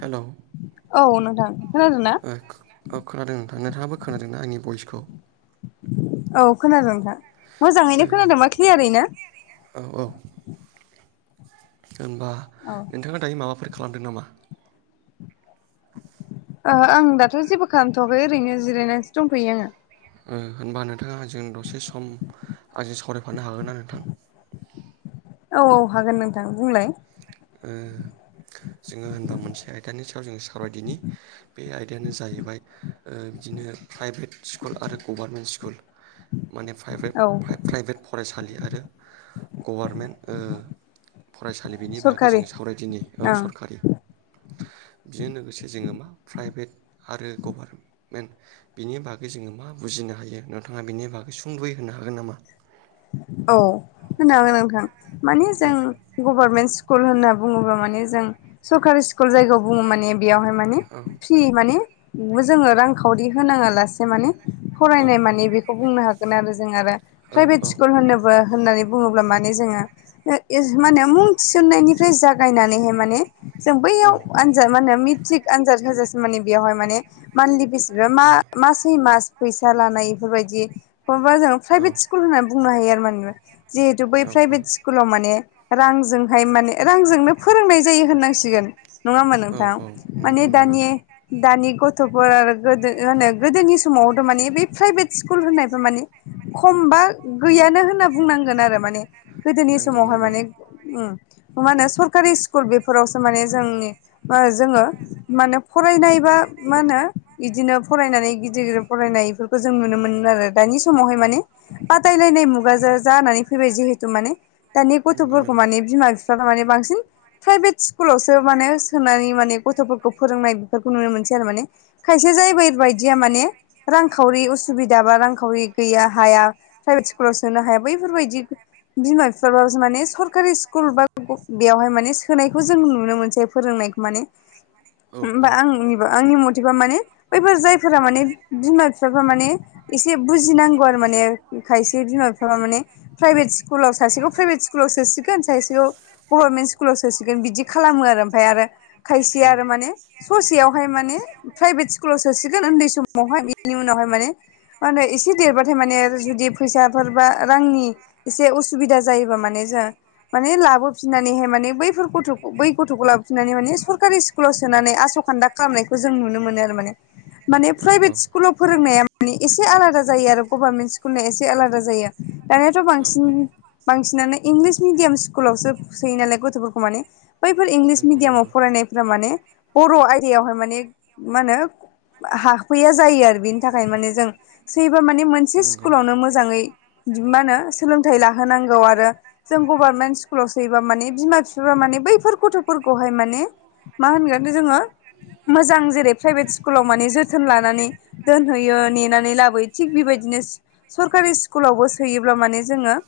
हेल'? [unintelligible] औ नोंथां खोनादों ना औ खोनादों नोंथां नथाङाबो खोनादोंना आंनि भइसखौ? औ खोनादोंथां मोजाङैनो खोनादोंबा क्लियारैनो। औ औ होनबा औ नोंथाङा दायो माबाफोर खालामदों नामा? ओह आं दाथ' जेबो खालामथ'वाखै ओरैनो जिरायनानैसो दंफैयो आङो होनबा नोंथाङा जजों दसे सम आंजों सावरायफानो हागोन ना नोंथां? औ औ हागोन नोंथां बुंलाय। ओ। जोङो होनबा मोनसे आयदानि सायाव जोङो सावरायदिनि बे आयदायानो जाहैबाय बिदिनो प्राइभेट स्कुल आरो गभार्मेन्ट स्कुल माने प्राइभेट औ प्राइभेट फरायसालि आरो गभारमेन्ट फरायसालि बिनि बागै सरखारि जोङो सावरायदिनि औ ओं सरखारि बेजों लोगोसे जोङो मा प्राइभेट आरो गभारमेन्ट बिनि बागै जोङो मा बुजिनो हायो नोंथाङा बेनि बागै सुंद्रयै होनो हागोन नामा? औ होनागोन नोंथां माने औ जों गभारनमेन्ट स्कुल होनना बुङोब्ला माने जों सरकारि स्कुल जायगायाव बुङो माने बेयावहाय माने औ फ्रि माने जोङो रांखावरि होनाङा लासे माने औ फरायनाय मानिे बेखौ बुंनो हागोन आरो जों आरो औ प्राइभेट औ स होनोबो होननानै बुङोब्ला माने जोङो माने मुं थिसन्नायनिफ्राय जागायनानैहाय माने जों बैयाव आनजाद मा होनो मेट्रिक आनजाद होजासि माने बेयावहाय माने मान्थलि बेसिसफ्रा मा मासै मास फैसा लानाय बेफोरबायदि बखबा जों औ औ प्राइभेट स्कुल होननानै बुंनो हायो आरो माने जिहेथु बै प्राइभेट स्कुलाव माने रांजोंहाय माने रांजोंनो फोरोंनाय जायो होननांसिगोन। नङाामोन औ नोंथां औ माने नंगौ नंगौ दानि? दानि गथ'फोर आरो गोदो होनो गोदोनि समावथ' माने बै प्राइभेट स्कुल होननायफ माने खमबा गैयानो होनना बुंनांगोन आरो माने गोदोनि नंगौ समावहाय नंगौ मने मा होनो सरकारि स्कुल बेफोरावसो माने जोंनि जोङो म होने फरायनाय बा मा होनो बिदिनो फरायनानै गिदिर गिदिर फरायनाय खौ जों नुनो मोनो आरो दानि समावहाय माने बादायलायनाय मुगाजों जानानै फैबाय जिहेतु माने दानि नंगौ गथ'फोरखौ नंगौ। माने बिमा बिफा मानि बांसिन प्राइभेट स्कुलावसो माने सोनानै माने गथ'फोरखौ फोरोंनाय बेफोरखौ नुनो मोनसै आरो माने खायसे जायबाय बेबायदिया माने रांखावरि उसुबिदा बा रांखावरि गैया हाया। प्राइभेट स्कुलाव सोनो हाया बैफोरबायदि बिमा बिफााबाबो माने सरकारि स्कुल बा बेयावहाय माने सोनायखौ जों नुनो मोनसै। फोरोंनायखौ माने लांदां हबा आंनिबो आंनि मथेबा माने बैफोर जायफोरा माने बिमा बिफाफ्रा माने एसे बुजिनांगौ आरो माने। खायसे बिमा बिफा माने प्राइभेट स्कुलाव सासेखौ प्राइभेट स्कुलाव सोसिगोन सासेखौ गभारनमेन्ट स्कुलाव सोसिगोन बिदि खालामो आरो ओमफ्राय आरो। खायसे आरो माने ससेयावहाय माने प्राइभेट स्कुलाव सोसिगोन उन्दै समावहाय बिनि उनावहाय माने मा होनो एसे देरबाथाय माने बिदि फैसाफोर बा रांनि एसे उसुबिदा जायोबा माने जों माने लाबोफिननानैहाय माने बैफोर गथ' बै गथ'खौ लाबोफिननानै माने सरकारि स्कुलाव सोनानै आस' खान्दा खालामनायखौ जों नुनो मोनो आरो माने माने औ प्राइभेट स्कुलाव फोरोंनाया माने एसे आलाद जायो गभार्मेन्ट स्कु स्कुला एसे आलादा जायो दानियाथ' औ बांसिन बांसिनानो इंलिस मिडियाम स्कुलावसो सोयो नालाय गथ'फोरखौ माने बैफोर इंलिस मिडियामाव फरायनायफोरा माने बर' आयदायावहाय माने मा होनो हाफैया जायो आरो बेनि थाखायनो माने जों सैबा माने मोनसे स्कुलावनो मोजाङै मा होनो सोलोंथाइ लाहोनांगौ आरो जों गभारनमेन्ट स्कुलाव सोयोबा माने बिमा बिफफा माने बैफोर गथ'फोरखौहाय माने मा होनगोन जोङो मोजां जेरै प्राइभेट स्कुलाव माने जोथोन लानानै दोनहैयो नेनानै लाबोयो थिग बेबायदिनो सरकारि स्कुलावबो सोयोब्ला माने जोङो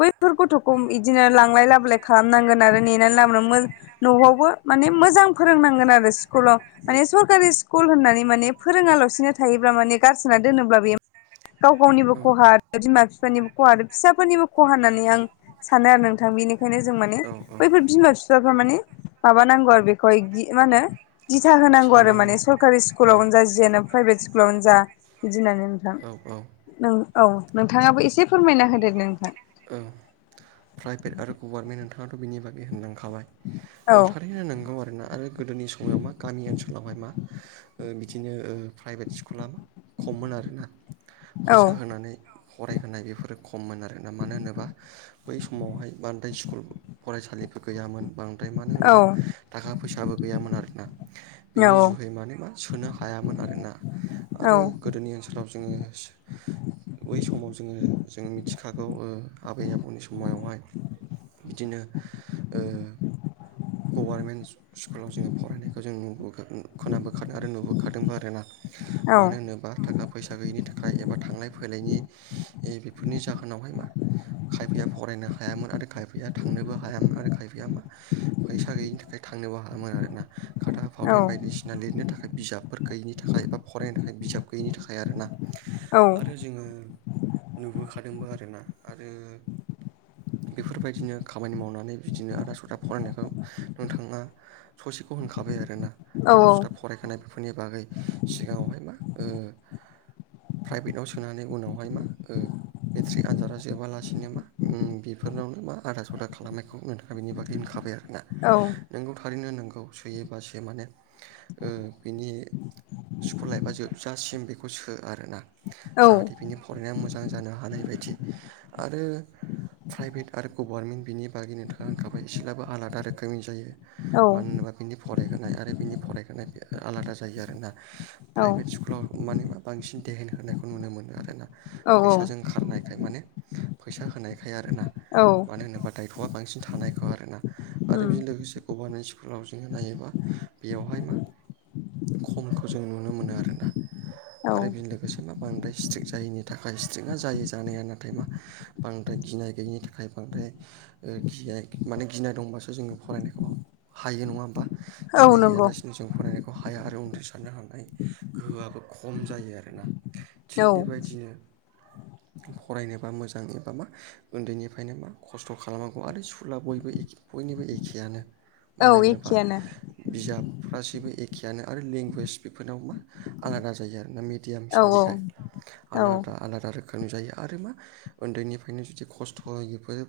बैफोर गथ'खौ बिदिनो लांलाय लाबोलाय खालामनांगोन आरो नेनानै लाबोनानै मोज न'आवबो माने मोजां फोरोंनांगोन आरो स्कुलाव माने सरकारि स्कुल होननानै माने फोरोङालासिनो थायोब्ला माने गारसोना दोनोब्ला बेयो गाव गावनिबो खहा आरो बिमा बिफानिबो खहा आरो फिसाफोरनिबो खहा होननानै आं सानो आरो नोंथां बेनिखायनो जों माने बेनिफ्राय बैफोर बिमा बिफाफ्रा माने माबा नांगौ आरो बेखौहाय मा होनो दिथा होनांगौ आरो साननांगौ माने औ सरकारि स्कुलावनो जा जिनो प्राइभेट स्कुलावनो जा बिदि होननानै नोंथां औ नों औ नोंथाङाबो एसे फोरमायना होदो नोंथां औ प्राइभेट आरो गभारनमेन्ट नोंथाङाथ' बिनि बागै होनलांखाबाय औ थारैनो नंगौ आरोना आरो गोदोनि समाव मा गामि ओनसोलावहाय मा ओ बिदिनो ओ प्राइभेट स्कुला खममोन आरोना फैसा औ होनानै फरायहोनाय बेफोरो खममोन आरोना मानो होनोबा बै समावहाय बांद्राय स्कुल फरायसालिफोर गैयामोन बां नाथाय मानो औ होनबा थाखा फैसाबो गैयामोन आरो ना बिनि जुहै माने मा सोनो हायामोन आरोना औ आरो गोदोनि ओनसो लाव जोङो बै समाव जोङो जों मिथिखागौ आबै आबौ मोनननि समायावहाय बिदिनो ओ गभारनमेन्ट स्कुलाव जोङो फरायनायखौ जों नुबो खोनाबोखादों आरो नुबोखादोंबो आरो ना औ मानो होनोबा थाखा फैसा गैयिनि थाख थाखाय एबा थांलाय फैलायनि बेफोरनि जाहोनावहाय मा खायफाया फरायनो हायामोन आरो खायफाया थांनोबो हायामोन आरो खायफाया मा फैसा गैयिनि थाखाय थांनोबो हायामोन आरोना खाथा औ फावथेन बायदिसिना लिरनो थाखाय बिजाबफोर गैयिनि थाखाय फरायनो थाखाय बिजाब गैयिनि थाखाय आरो ना आरो जोङो नुबोखादोंबो आरोना आरो बेफोरबायदिनो खामानि मावनानै बिदिनो आदा सदा फरायनायखौ नोंथाङा ससेखौ होनखाबाय आरोना आदा सुदा फरायखानाय बेफोरनि बागै सिगाङावहाय मा ओ प्राइभेटाव सोनानै उनावहाय मा ओ मेट्रिक आनजादा जोबालासे नोमा ओ बेफोरनावनो मा आदार सदार खालामनायखौ नोंथाङा बेनि बागै होनखाबाय आरोना नोंगौ थारैनो नोंगौ सोयोबासो माने ओ बिनि स्कुल लाइफा जोबजासिम बेखौ सो आरोना जाहाथे बिनि फरायनाया मोजां जानो हानाय बायदि आरो प्राइभेट आरो गभार्नमेन्ट बिनि बागिनो थाखाय होनांखाबाय एसेब्लाबो आलादा रोखोमनि जायो मानो होनोबा बिनि फरायहोनाय आरो बिनि फरायहोनाय आलादा जायो आरोना प्राइभेट स्कुल कुलाव माने मा बांसिन देहेन होनायखौ नुनो मोनो आर ना फैसाजों खारनायखाय माने फैसा होनायखाय आरोना औ मानो होनोबा दायथ'आ बांसिन थानायखौ आरोना आरो बेजों लोगोसे गभारनमेन्ट स्कुलाव जोंङो नायोबा बेयावहाय मा खमखौ जों नुनो मोनो आरोना औ आरो बेनि लोगोसे मा बांद्राय स्ट्रिक जायिनि थाखाय स्ट्रिकआ जायो जानाया नाथाय मा बांद्राय गिनाय गैयिनि थाखाय बांद्राय गिनाय माने गिनाय दंबासो जोङो फरायनायखौ हायो नंङा होमबा? औ गिनाय नंगौ गैयालासिनो जों फरायनाय खौ हाया आरो उन्द्रि सारनो हानाय गोहोआबो खम जायो आरोना थिग औ बेबायदिनो फरायनो बा मोजां एबा मा उन्दैनिफ्रायनो मा खस्थ' खालामनांगौ आरो स्कुला बयबो एखे बयनिबो एखेयानो औ मानो होनोबा एखेयानो बिजाबफ्रा जेबो एखेयानो आरो लेंगुवेज बेफोरनाव मा आलादा जायो आरोना मे दियाम औ हिसाबैखाय औ आलादा आलादा रोखोमनि जायो आरो मा उन्दैनिफ्रायनो जुदि खस्थ'बो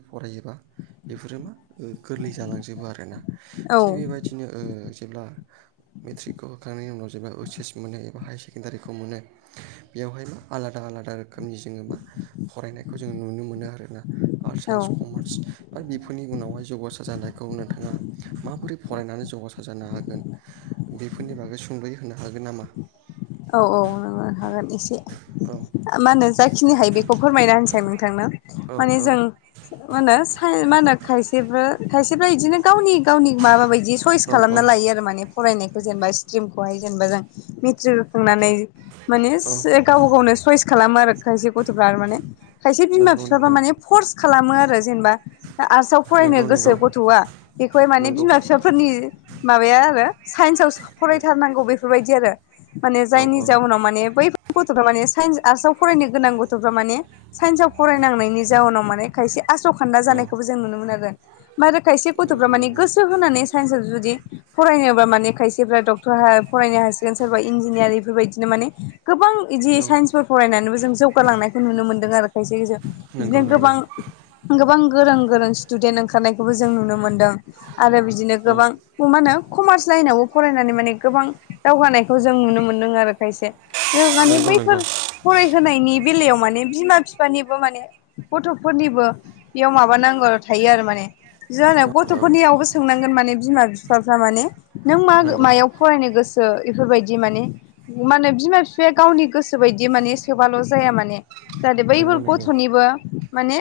फरायोबा बेफोरो मा गोरलै जालांजोबो आरोना थिग औ बेबायदिनो ओ जेब्ला मेट्रिकखौ होखांनायनि उनाव जेब्ला ओइस एस मोनो एबा हायार सेकेण्डारिखौ मोनो बेवहायबो आलादा आलादा रोखोमनि जोंङो मा फरायनायखौ जों नुनो मोनो आरोना आर्ट, औ साइन्स, कमार्स आरो बेफोरनि उनावहाय जौगासार जानायखौ नोंथांङा माबोरै फरायनानै जौगासार जानो हागोन बेफोरनि बागै सुंद'य होनो हागोन नामा? औ औ [unintelligible] हागोन एसे औ मा होनो जाखिनि हायो बेखौ फोरमायना होनसै नोंथांनो औ माने औ जों मा होनो साइ मा होनो खायसेबो खायसेफ्रा इदिनो गावनि गावनि माबा बायदि बिदि सयस औ खालामना औ लायो आरो माने फरायनायखौ जेनेबा स्ट्रिमखौहाय जेनेबा जों मेट्रिक सोंनानै माने औ गावबा गावनो सयस खालामो आरो खायसे गथ'फ्रा माने खायसे बिमा नंगौ बिफाबा नंगौ माने फर्स खालामो आरो जेनेबा आर्टसआव फरायनो नंगौ गोसो नंगौ गथ'आ बेखौहाय माने नंगौ बिमा बिफाफोरनि माबाया आरो साइन्सआवो फरायथारनांगौ बेफोरबायदि आरो माने औ जायनि औ जाउनाव माने बै गथ'फ्रा माने सन्स आर्स आव फरायनो गोनां गथ'फ्रा माने साइन्स आ फरायनांनाय नि जउनाव माने खायसे आस' खान्दा जानायखौबो जों नुनो मोनो आरो मारो खायसे गथ'फ्रा नंगौ माने नंगौ गोसो होनानै साइन्सआव जुदि फरायनोबा माने खायसेफ्रा ड टर फरायनो हासिगोन सोरबा इन्जिनियारिंफोरबायदिनो माने गोबां बिदि औ साइन्स फोर फरायनानैबो जों जौगालांनायखौ नुनो मोन्दों आरो खायसे खायसे बिदिनो नंगौ नंगौ गोबां गोबां गोरों गोरों स्टुदेन्ट ओंखारनायखौबो जों नुनो मोनदों आरो बिदिनो औ गोबां मा होनो कमार्स लाइनावबो फरायनानै माने गोबां दावगानायखौ जों नुनो मोनदों आरो खायसे बे माने नंगौ नंगौ बैफोर फरायहोनायनि बेलायाव माने बिमा बिफानिबो माने गथ'फोरनिबो बेयाव माबा नांगौ थायो आरो माने जाहोनाव औ औ गथ'फोरनियावबो सोंनांगोन माने बिमा बिफाफ्रा माने नों मा नंगौ मायाव फरायनो गोसो बेफोरबायदि माने मा होनो बिमा बिफाया गावनि गोसो बायदि माने सोबाल' जाया माने जाहाथे बैफोर नंगौ नंगौ गथ'निबो माने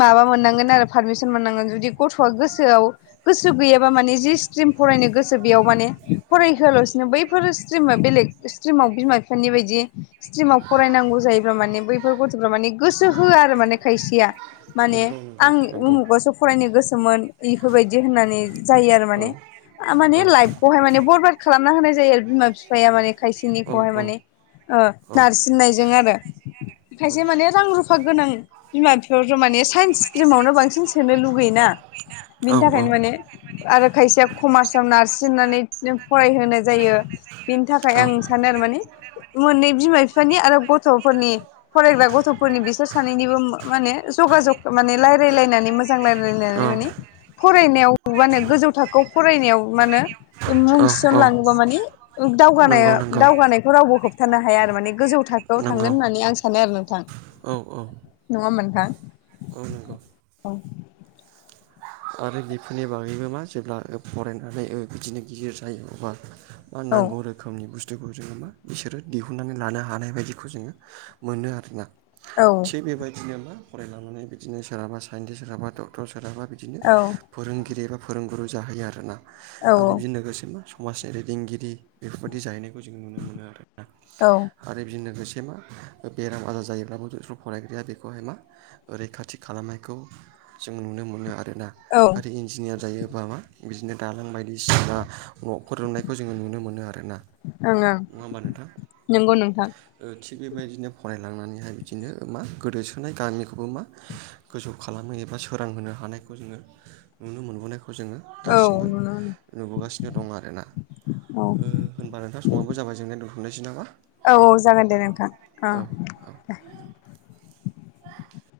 माबा मोननांगोन आरो पारमिसन मोननांगोन जुदि गथ'आ गोसोआव गोसो गैयाबा माने जि स्ट्रिम फरायनो गोसो बेयाव माने फरायहोआलासिनो बै फोर स्ट्रिमा बेलेग स्ट्रिमाव बिमा बिफानि बायदि स्ट्रिमाव फरायनांगौ जायो मान बै गथ' माने गोसो होआ आरो माने खायसेया माने नंगौ आंनि नंगौ नंगौ उमुगावसो फरायनो गोसोमोन बेफोरबायदि होननानै जायो आरो औ माने माने औ लाइफ खौहाय माने बरबाद खालामना होनाय जायो आरो बिमा बिफाया माने औ खायसेनिखौहाय औ माने ओ औ नार्स फननायजों आरो औ खायसे माने रां रुफा गोनां बिमा बिफाथ' माने साइन्स स्ट्रिमावनो बांसिन सोनो लुगैयोना औ औ बिनि आरो थाखायनो माने आरो खायसेया कमार्सआव नारसिननानै फरायहोनाय जायो बेनि थाखाय आं सानो आरो माने मोननै बिमा बिफानि आरो गथ'फोरनि फरायग्रा गथ'फोरनि बिसोर सानैनिबो माने जगाजग माने रायलायलायनानै नानै मानि फरायनायाव मा होन गोजौ थाखोआव फरायनायाव मा होनो मुं गथ'फोरखौ थिसनलाङोबा माने दावगानाय माने दावगानायखौ रावबो होबथानो हाया आरो माने गोजौ थाखोआव थांगोन होननानै आं सानो आरो नोंथां औ औ नङा होनबा नोंथां औ नंगौ औ आरो बेफोरनि बागैबो मा जेब्ला फरायनानै बिदिनो गिदिर जायो अबब्ला मा औ नांगौ रोखोमनि बुस्थुखौ जोङो मा बिसोरो दिहुनन्नानै लानो हानाय बायदिखौ जोङो मोनो आरोना औ थिग बेबायदिनो मा फरायलानानै बिदिनो सोरहाबा साइन्टिस् सोरहाबा डक्टर सोरहाबा बिदिनो औ फोरोंगिरि एबा फोरोंगुरु जाहोयो आरोना औ आरो बेजों लोगोसे मा समाजनि दैदेनगिरि बेफोरबायाददि जाहैनायखौ जों नुनो मोनो आरोोना औ ओं आरो बिदिनो लोगोसे मा बेराम आजार जायोब्लाबो जस्र' फरायग्राया बेखौहाय मा रैखाथि खालामनायखौ जों नुनो मोनो आरोना आरो इन्जिनियार जायोबा मा बिदिनो दालां बायदिसिना न'ख रुनायखौ जोङो नुनो मोनो आरो ना ओं नङा होनबा नोंथां नंगौ नोंथां थिग बेबायदिनो फरायलांनानैहाय बिदिनो मा गोदोसोनाय गामिखौबो मा गोजौ खालामो एबा सोरांहोनो हानायखौ जोङो नुनो मोनबोनायखौ जोङो औ दासिमबो नुनो नुबोगासिनो दं आरोना मोनो ओ होनबा नोंथां समाबो जाबाय जोंनाय दोनथुमनायसै नामा औ औ जागोन दे नोंथां औ औ